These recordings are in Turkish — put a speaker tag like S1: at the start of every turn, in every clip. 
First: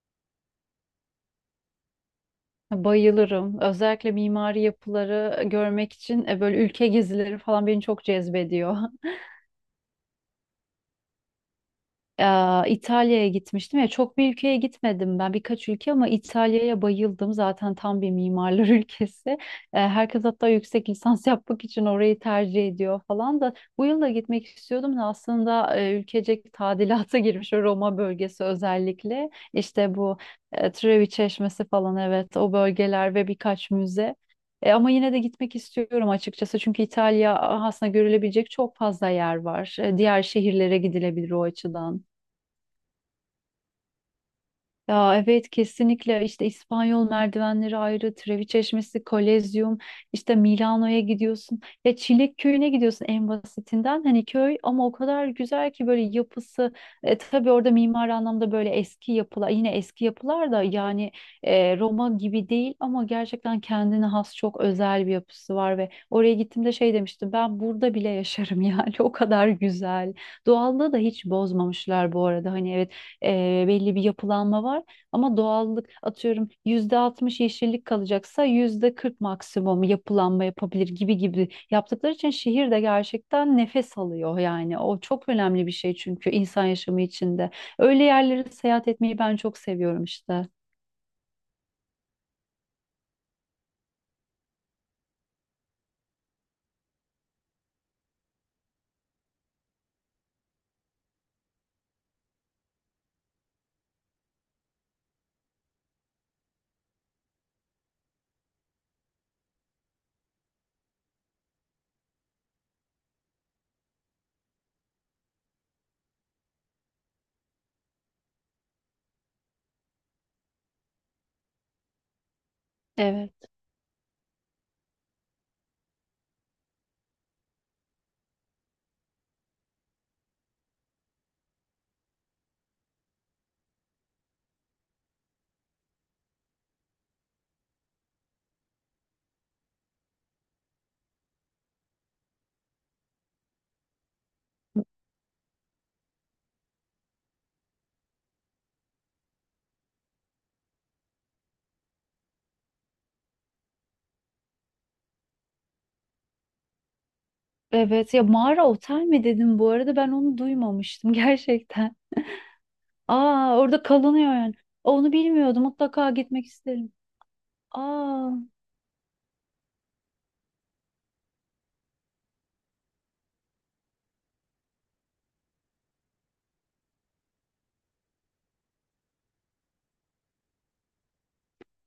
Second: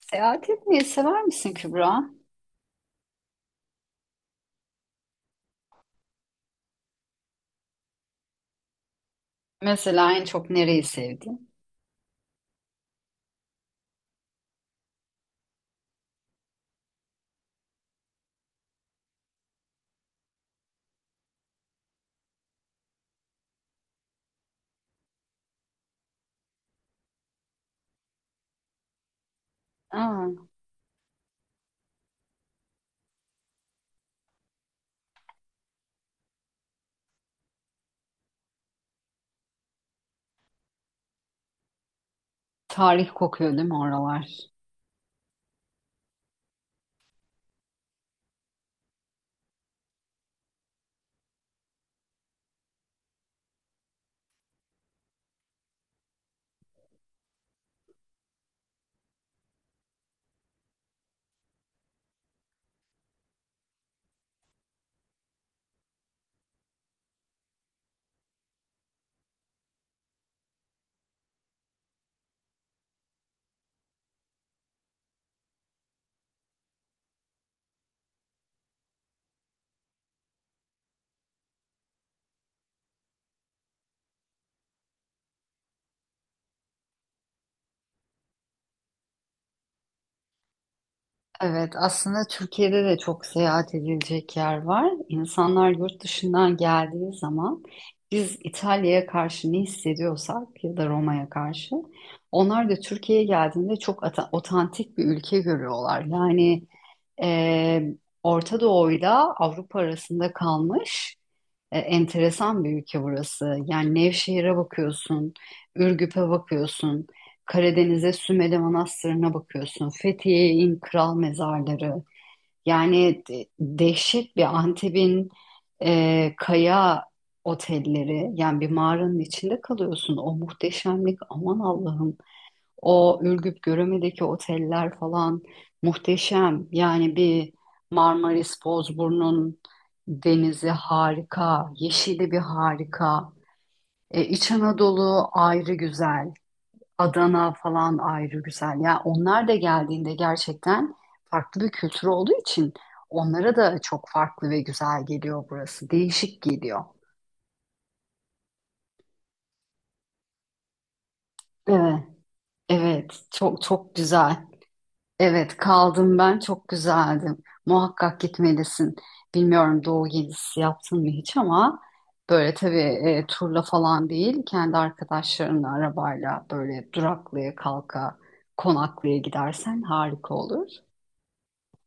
S1: Seyahat etmeyi sever misin, Kübra?
S2: Bayılırım. Özellikle mimari yapıları görmek için böyle ülke gezileri falan beni çok cezbediyor.
S1: Mesela en çok nereyi sevdin?
S2: İtalya'ya gitmiştim ya çok bir ülkeye gitmedim ben birkaç ülke ama İtalya'ya bayıldım zaten tam bir mimarlar ülkesi. Herkes hatta yüksek lisans yapmak için orayı tercih ediyor falan da bu yıl da gitmek istiyordum da aslında ülkecek tadilata girmiş o Roma bölgesi özellikle işte bu
S1: Aa,
S2: eee, Trevi Çeşmesi falan, evet, o bölgeler ve birkaç müze. Ama yine de gitmek istiyorum açıkçası çünkü İtalya aslında görülebilecek çok fazla yer var. Diğer şehirlere gidilebilir o açıdan.
S1: tarih kokuyor değil mi oralar?
S2: Ya evet kesinlikle, işte İspanyol merdivenleri ayrı, Trevi Çeşmesi, Kolezyum, işte Milano'ya gidiyorsun. Ya Çilek Köyü'ne gidiyorsun en basitinden. Hani köy ama o kadar güzel ki böyle yapısı. Tabii orada mimari anlamda böyle eski yapılar, yine eski yapılar da, yani Roma gibi değil ama gerçekten kendine has çok özel bir yapısı var ve oraya gittiğimde şey demiştim, ben burada bile yaşarım yani o kadar güzel. Doğallığı da hiç bozmamışlar bu arada. Hani evet, belli bir yapılanma var. Ama doğallık, atıyorum %60 yeşillik kalacaksa %40 maksimum yapılanma yapabilir gibi gibi yaptıkları için şehir de gerçekten nefes alıyor yani. O çok önemli bir şey çünkü insan yaşamı içinde. Öyle yerlere seyahat etmeyi ben çok seviyorum işte.
S1: Evet, aslında Türkiye'de de çok seyahat edilecek yer var. İnsanlar yurt dışından geldiği zaman biz İtalya'ya karşı ne hissediyorsak ya da Roma'ya karşı onlar da Türkiye'ye geldiğinde çok otantik bir ülke görüyorlar. Yani e, Orta Doğu'yla Avrupa arasında kalmış enteresan bir ülke burası. Yani Nevşehir'e bakıyorsun, Ürgüp'e bakıyorsun, Karadeniz'e Sümele Manastırı'na bakıyorsun, Fethiye'in kral mezarları. Yani
S2: Evet.
S1: dehşet bir Antep'in kaya otelleri. Yani bir mağaranın içinde kalıyorsun. O muhteşemlik, aman Allah'ım. O Ürgüp Göreme'deki oteller falan muhteşem. Yani bir Marmaris Bozburun'un denizi harika, yeşili bir harika. İç Anadolu ayrı güzel, Adana falan ayrı güzel. Yani onlar da geldiğinde gerçekten farklı bir kültür olduğu için onlara da çok farklı ve güzel geliyor burası. Değişik geliyor.
S2: Evet ya, mağara otel mi dedim bu arada, ben onu duymamıştım gerçekten.
S1: Evet, evet,
S2: Aa,
S1: çok
S2: orada
S1: çok
S2: kalınıyor
S1: güzel.
S2: yani. Onu
S1: Evet,
S2: bilmiyordum, mutlaka
S1: kaldım ben,
S2: gitmek
S1: çok
S2: isterim.
S1: güzeldi. Muhakkak
S2: Aa.
S1: gitmelisin. Bilmiyorum Doğu gezisi yaptın mı hiç ama böyle tabii turla falan değil, kendi arkadaşlarınla arabayla böyle duraklaya kalka konaklaya gidersen harika olur.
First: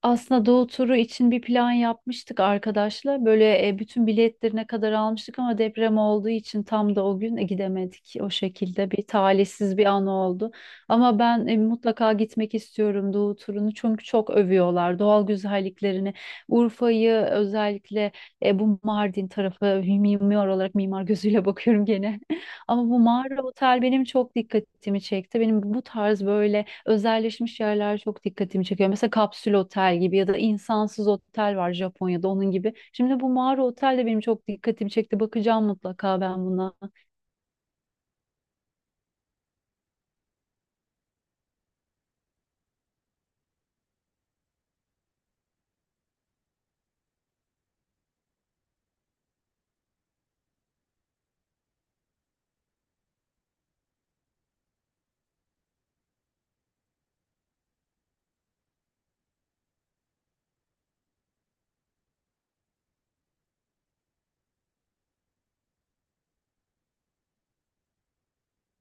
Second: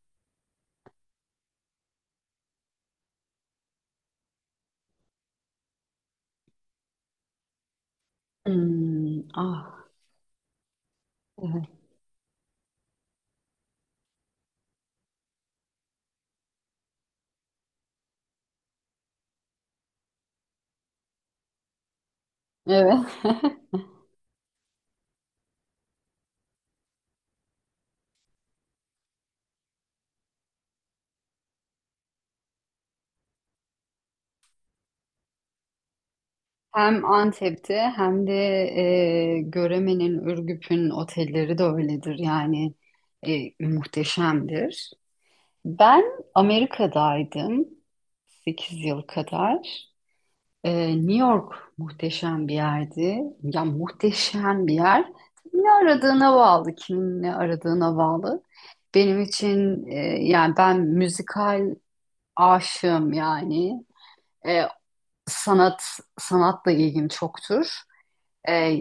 S2: Aslında Doğu turu için bir plan yapmıştık arkadaşla. Böyle bütün biletlerine kadar almıştık ama deprem olduğu için tam da o gün gidemedik. O şekilde bir
S1: Hmm,
S2: talihsiz
S1: ah,
S2: bir an oldu. Ama ben
S1: evet.
S2: mutlaka gitmek istiyorum Doğu turunu çünkü çok övüyorlar doğal güzelliklerini. Urfa'yı özellikle, bu Mardin tarafı, mimar olarak mimar gözüyle bakıyorum gene. Ama
S1: Evet.
S2: bu mağara otel benim çok dikkatimi çekti. Benim bu tarz böyle özelleşmiş yerler çok dikkatimi çekiyor. Mesela kapsül otel gibi ya da insansız otel var Japonya'da, onun gibi. Şimdi bu mağara otel de benim çok dikkatimi çekti. Bakacağım mutlaka ben buna.
S1: Hem Antep'te hem de Göreme'nin, Ürgüp'ün otelleri de öyledir. Yani muhteşemdir. Ben Amerika'daydım, 8 yıl kadar. New York muhteşem bir yerdi. Ya muhteşem bir yer. Ne aradığına bağlı, kimin ne aradığına bağlı. Benim için yani ben müzikal aşığım yani. E, sanat, sanatla ilgim çoktur. E,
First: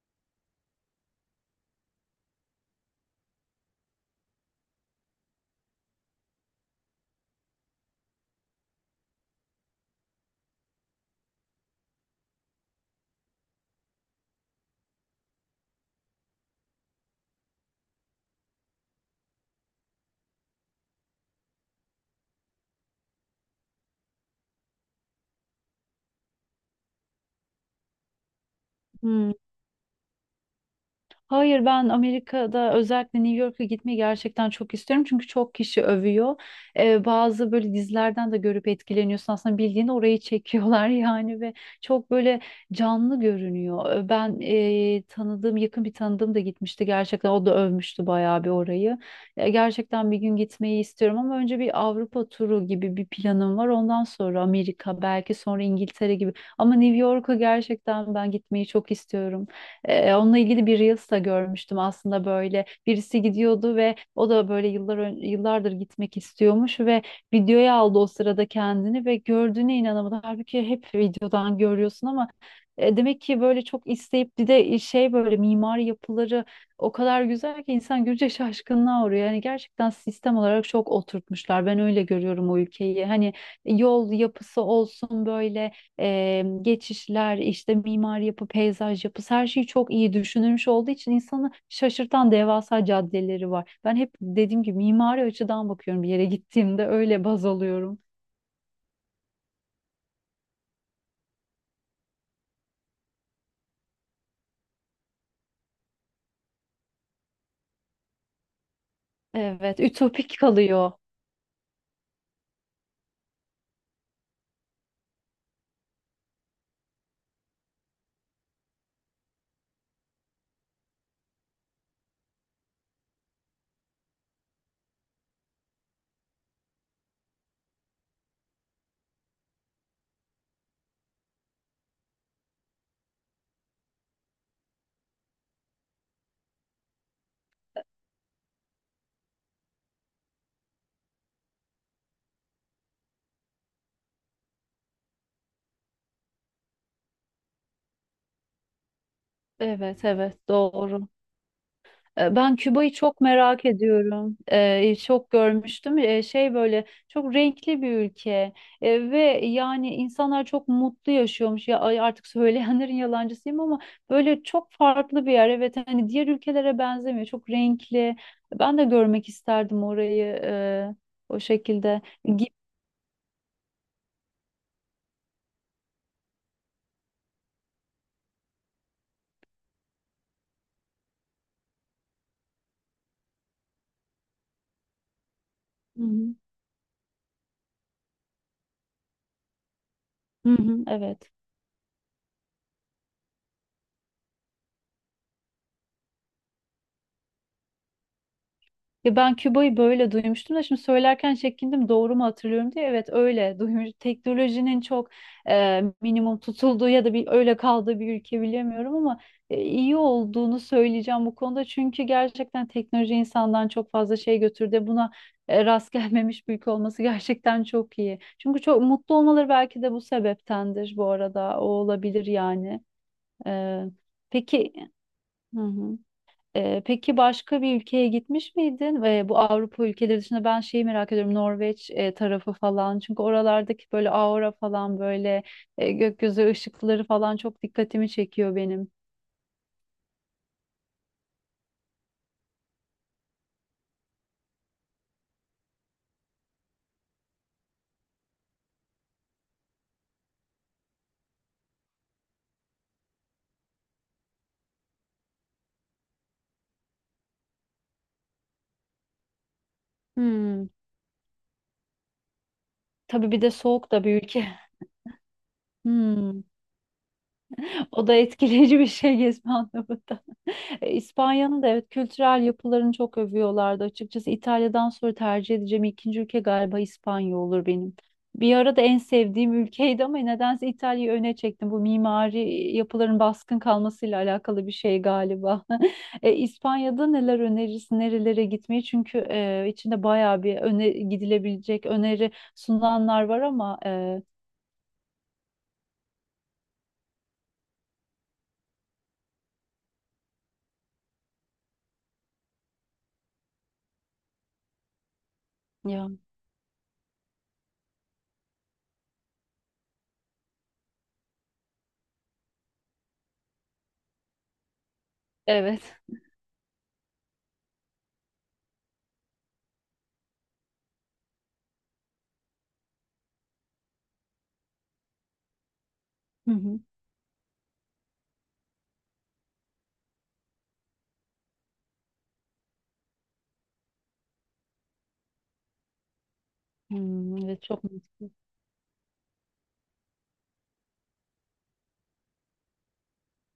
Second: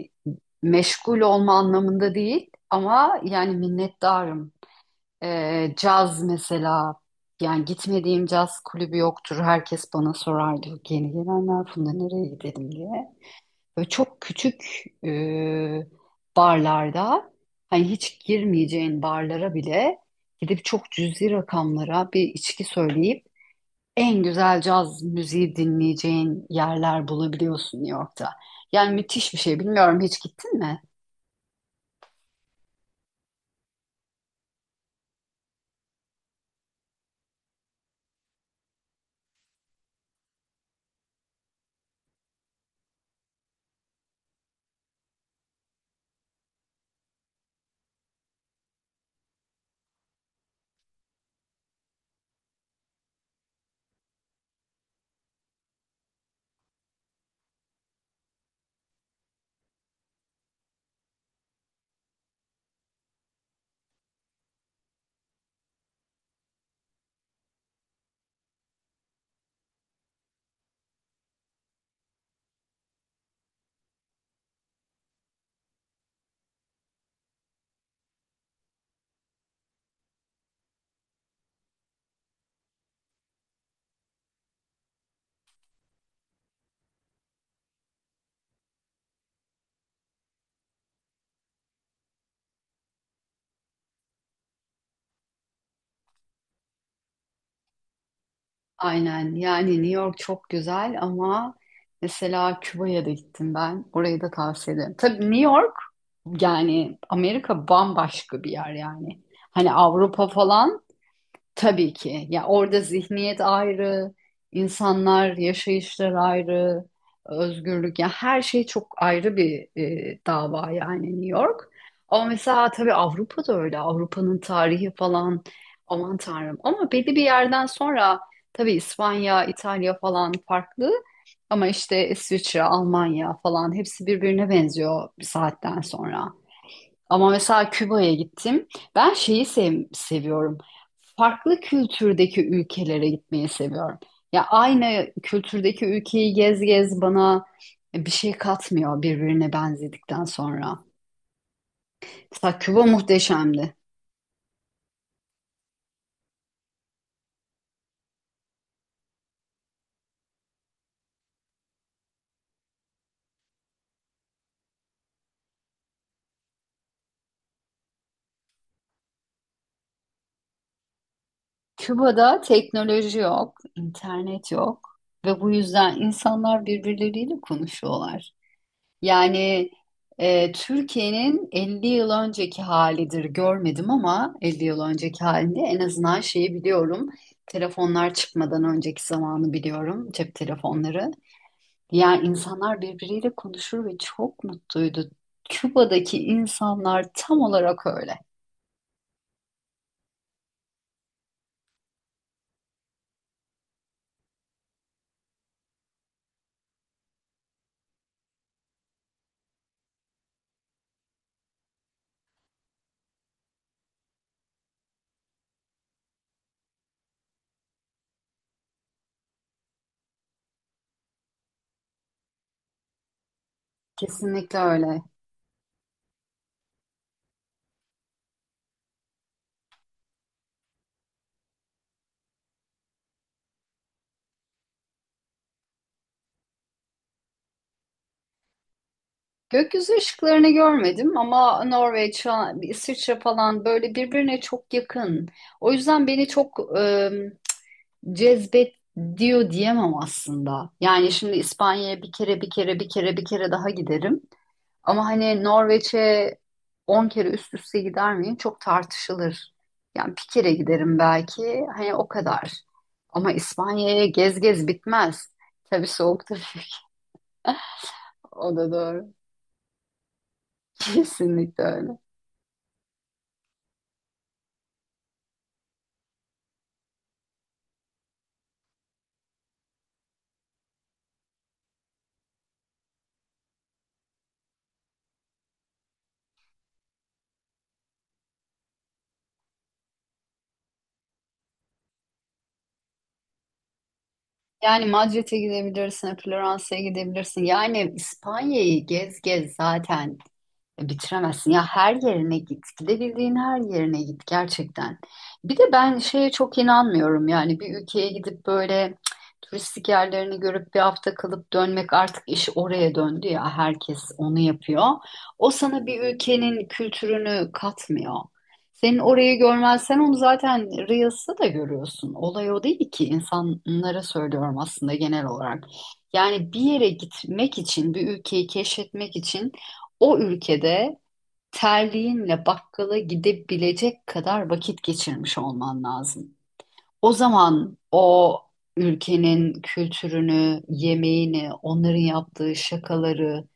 S1: meşgul olma anlamında değil ama yani minnettarım, caz mesela, yani gitmediğim caz kulübü yoktur. Herkes bana sorardı, yeni gelenler, Funda nereye gidelim diye. Böyle çok küçük e, barlarda, hani hiç girmeyeceğin barlara bile gidip çok cüzi rakamlara bir içki söyleyip en güzel caz müziği dinleyeceğin yerler bulabiliyorsun New York'ta. Yani
S2: Hmm.
S1: müthiş bir şey. Bilmiyorum, hiç gittin mi?
S2: Hayır, ben Amerika'da özellikle New York'a gitmeyi gerçekten çok istiyorum. Çünkü çok kişi övüyor. Bazı böyle dizilerden de görüp etkileniyorsun. Aslında bildiğin orayı çekiyorlar yani ve çok böyle canlı görünüyor. Ben tanıdığım, yakın bir tanıdığım da gitmişti gerçekten. O da övmüştü bayağı bir orayı. Ya gerçekten bir gün gitmeyi istiyorum ama önce bir Avrupa turu gibi bir planım var. Ondan sonra Amerika, belki sonra İngiltere gibi. Ama New York'a gerçekten ben gitmeyi çok istiyorum. Onunla ilgili bir Reels da görmüştüm aslında böyle. Birisi gidiyordu ve o da böyle yıllardır gitmek istiyormuş ve videoya aldı o sırada kendini ve gördüğüne inanamadı. Halbuki hep videodan görüyorsun ama demek ki böyle çok isteyip bir de şey, böyle mimari yapıları o kadar güzel ki insan görünce şaşkınlığa uğruyor. Yani gerçekten sistem olarak çok oturtmuşlar. Ben öyle görüyorum o ülkeyi. Hani yol yapısı olsun, böyle geçişler, işte mimari yapı, peyzaj yapısı, her şeyi çok iyi düşünülmüş olduğu için insanı şaşırtan devasa caddeleri var. Ben hep dediğim gibi mimari açıdan bakıyorum bir yere gittiğimde, öyle baz alıyorum.
S1: Aynen, yani New York çok güzel ama mesela Küba'ya da gittim ben. Orayı da tavsiye ederim. Tabii New York, yani Amerika bambaşka bir yer yani. Hani
S2: Evet,
S1: Avrupa
S2: ütopik
S1: falan,
S2: kalıyor.
S1: tabii ki. Ya orada zihniyet ayrı, insanlar, yaşayışlar ayrı, özgürlük, ya her şey çok ayrı bir dava, yani New York. Ama mesela tabii Avrupa da öyle. Avrupa'nın tarihi falan, aman tanrım. Ama belli bir yerden sonra tabii İspanya, İtalya falan farklı. Ama işte İsviçre, Almanya falan hepsi birbirine benziyor bir saatten sonra. Ama mesela Küba'ya gittim. Ben şeyi seviyorum. Farklı kültürdeki ülkelere gitmeyi seviyorum. Ya aynı kültürdeki ülkeyi gez gez bana bir şey katmıyor birbirine
S2: Evet,
S1: benzedikten
S2: evet,
S1: sonra.
S2: doğru. Ben
S1: Mesela Küba
S2: Küba'yı çok merak
S1: muhteşemdi.
S2: ediyorum. E, çok görmüştüm. E, şey, böyle çok renkli bir ülke. Ve yani insanlar çok mutlu yaşıyormuş. Ya ay, artık söyleyenlerin yalancısıyım ama böyle çok farklı bir yer. Evet, hani diğer ülkelere benzemiyor. Çok renkli. Ben de görmek isterdim orayı, o şekilde.
S1: Küba'da
S2: Gi-
S1: teknoloji yok, internet yok ve bu yüzden insanlar birbirleriyle konuşuyorlar. Yani Türkiye'nin 50 yıl önceki halidir, görmedim ama 50 yıl önceki halinde en
S2: Hı
S1: azından
S2: hı.
S1: şeyi biliyorum. Telefonlar çıkmadan önceki zamanı biliyorum, cep
S2: Hı hı,
S1: telefonları.
S2: evet.
S1: Yani insanlar birbiriyle konuşur ve çok mutluydu. Küba'daki insanlar tam olarak öyle.
S2: Ya ben Küba'yı böyle duymuştum da şimdi söylerken çekindim doğru mu hatırlıyorum diye. Evet, öyle duymuş. Teknolojinin çok minimum tutulduğu ya da bir öyle kaldığı bir ülke, bilemiyorum, ama iyi olduğunu söyleyeceğim bu konuda. Çünkü gerçekten teknoloji insandan çok fazla şey götürdü. Buna rast gelmemiş bir ülke olması gerçekten çok iyi. Çünkü çok mutlu olmaları belki de bu sebeptendir bu arada. O olabilir yani. E,
S1: Kesinlikle
S2: peki.
S1: öyle.
S2: Hı hı. Peki başka bir ülkeye gitmiş miydin? Bu Avrupa ülkeleri dışında ben şeyi merak ediyorum, Norveç tarafı falan. Çünkü oralardaki böyle aura falan, böyle gökyüzü ışıkları falan çok dikkatimi çekiyor benim.
S1: Gökyüzü ışıklarını görmedim ama Norveç, İsviçre falan böyle birbirine çok yakın. O yüzden beni çok e, cezbet diyor diyemem aslında. Yani şimdi İspanya'ya bir kere bir kere bir kere bir kere daha giderim. Ama hani Norveç'e 10 kere üst üste gider miyim? Çok tartışılır. Yani bir kere
S2: Hmm.
S1: giderim belki. Hani o kadar.
S2: Tabii
S1: Ama
S2: bir de soğuk da
S1: İspanya'ya
S2: bir
S1: gez
S2: ülke.
S1: gez bitmez. Tabii soğuktur
S2: Hmm.
S1: tabii.
S2: O da
S1: O da
S2: etkileyici bir
S1: doğru.
S2: şey gezme anlamında. İspanya'nın
S1: Kesinlikle
S2: da evet
S1: öyle.
S2: kültürel yapılarını çok övüyorlardı. Açıkçası İtalya'dan sonra tercih edeceğim ikinci ülke galiba İspanya olur benim. Bir ara da en sevdiğim ülkeydi ama nedense İtalya'yı öne çektim. Bu mimari yapıların baskın kalmasıyla alakalı bir şey galiba. İspanya'da neler önerirsin, nerelere gitmeyi? Çünkü içinde bayağı bir öne gidilebilecek öneri sunulanlar var ama
S1: Yani Madrid'e gidebilirsin, Floransa'ya gidebilirsin. Yani İspanya'yı gez gez zaten bitiremezsin ya, her yerine git, gidebildiğin her yerine git gerçekten. Bir de ben
S2: ya,
S1: şeye çok inanmıyorum, yani bir ülkeye gidip böyle, cık, turistik yerlerini görüp bir hafta kalıp dönmek, artık iş oraya döndü ya, herkes onu yapıyor. O
S2: evet.
S1: sana bir ülkenin kültürünü katmıyor. Senin orayı görmezsen onu zaten Reels'ta da görüyorsun. Olay o değil ki, insanlara söylüyorum aslında genel olarak.
S2: Hı
S1: Yani bir
S2: hı.
S1: yere gitmek için, bir ülkeyi keşfetmek için o ülkede terliğinle bakkala gidebilecek kadar vakit geçirmiş olman lazım. O
S2: Hmm, evet,
S1: zaman
S2: çok mantıklı.
S1: o ülkenin kültürünü, yemeğini, onların yaptığı şakaları,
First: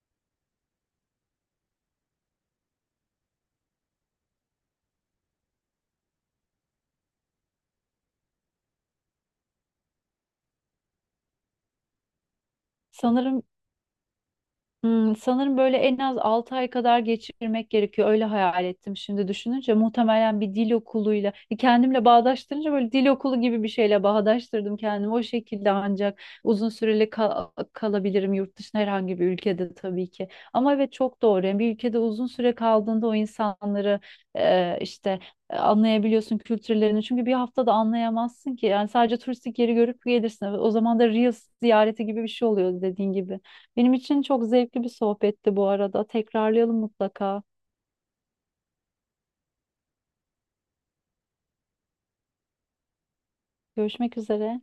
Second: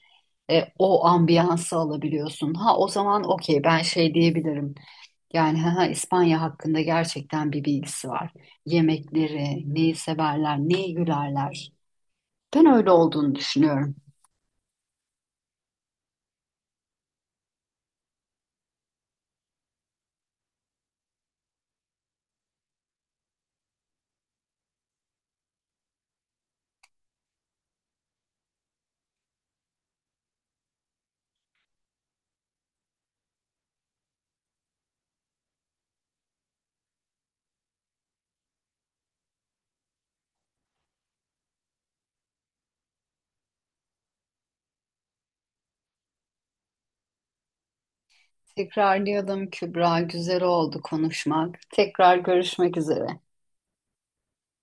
S1: o ambiyansı alabiliyorsun. Ha, o zaman okey, ben şey diyebilirim. Yani ha, ha, İspanya hakkında gerçekten bir bilgisi var. Yemekleri, neyi severler, neyi gülerler. Ben öyle olduğunu
S2: Sanırım,
S1: düşünüyorum.
S2: hmm, sanırım böyle en az 6 ay kadar geçirmek gerekiyor. Öyle hayal ettim şimdi düşününce. Muhtemelen bir dil okuluyla kendimle bağdaştırınca, böyle dil okulu gibi bir şeyle bağdaştırdım kendimi. O şekilde ancak uzun süreli kalabilirim yurt dışında herhangi bir ülkede, tabii ki. Ama evet, çok doğru. Yani bir ülkede uzun süre kaldığında o insanları e, işte anlayabiliyorsun, kültürlerini. Çünkü bir haftada anlayamazsın ki. Yani sadece turistik yeri görüp gelirsin. O zaman da Reels ziyareti gibi bir şey oluyor dediğin gibi. Benim için çok zevkli bir sohbetti bu arada. Tekrarlayalım mutlaka.
S1: Tekrarlayalım, Kübra. Güzel oldu konuşmak. Tekrar görüşmek üzere.
S2: Görüşmek üzere.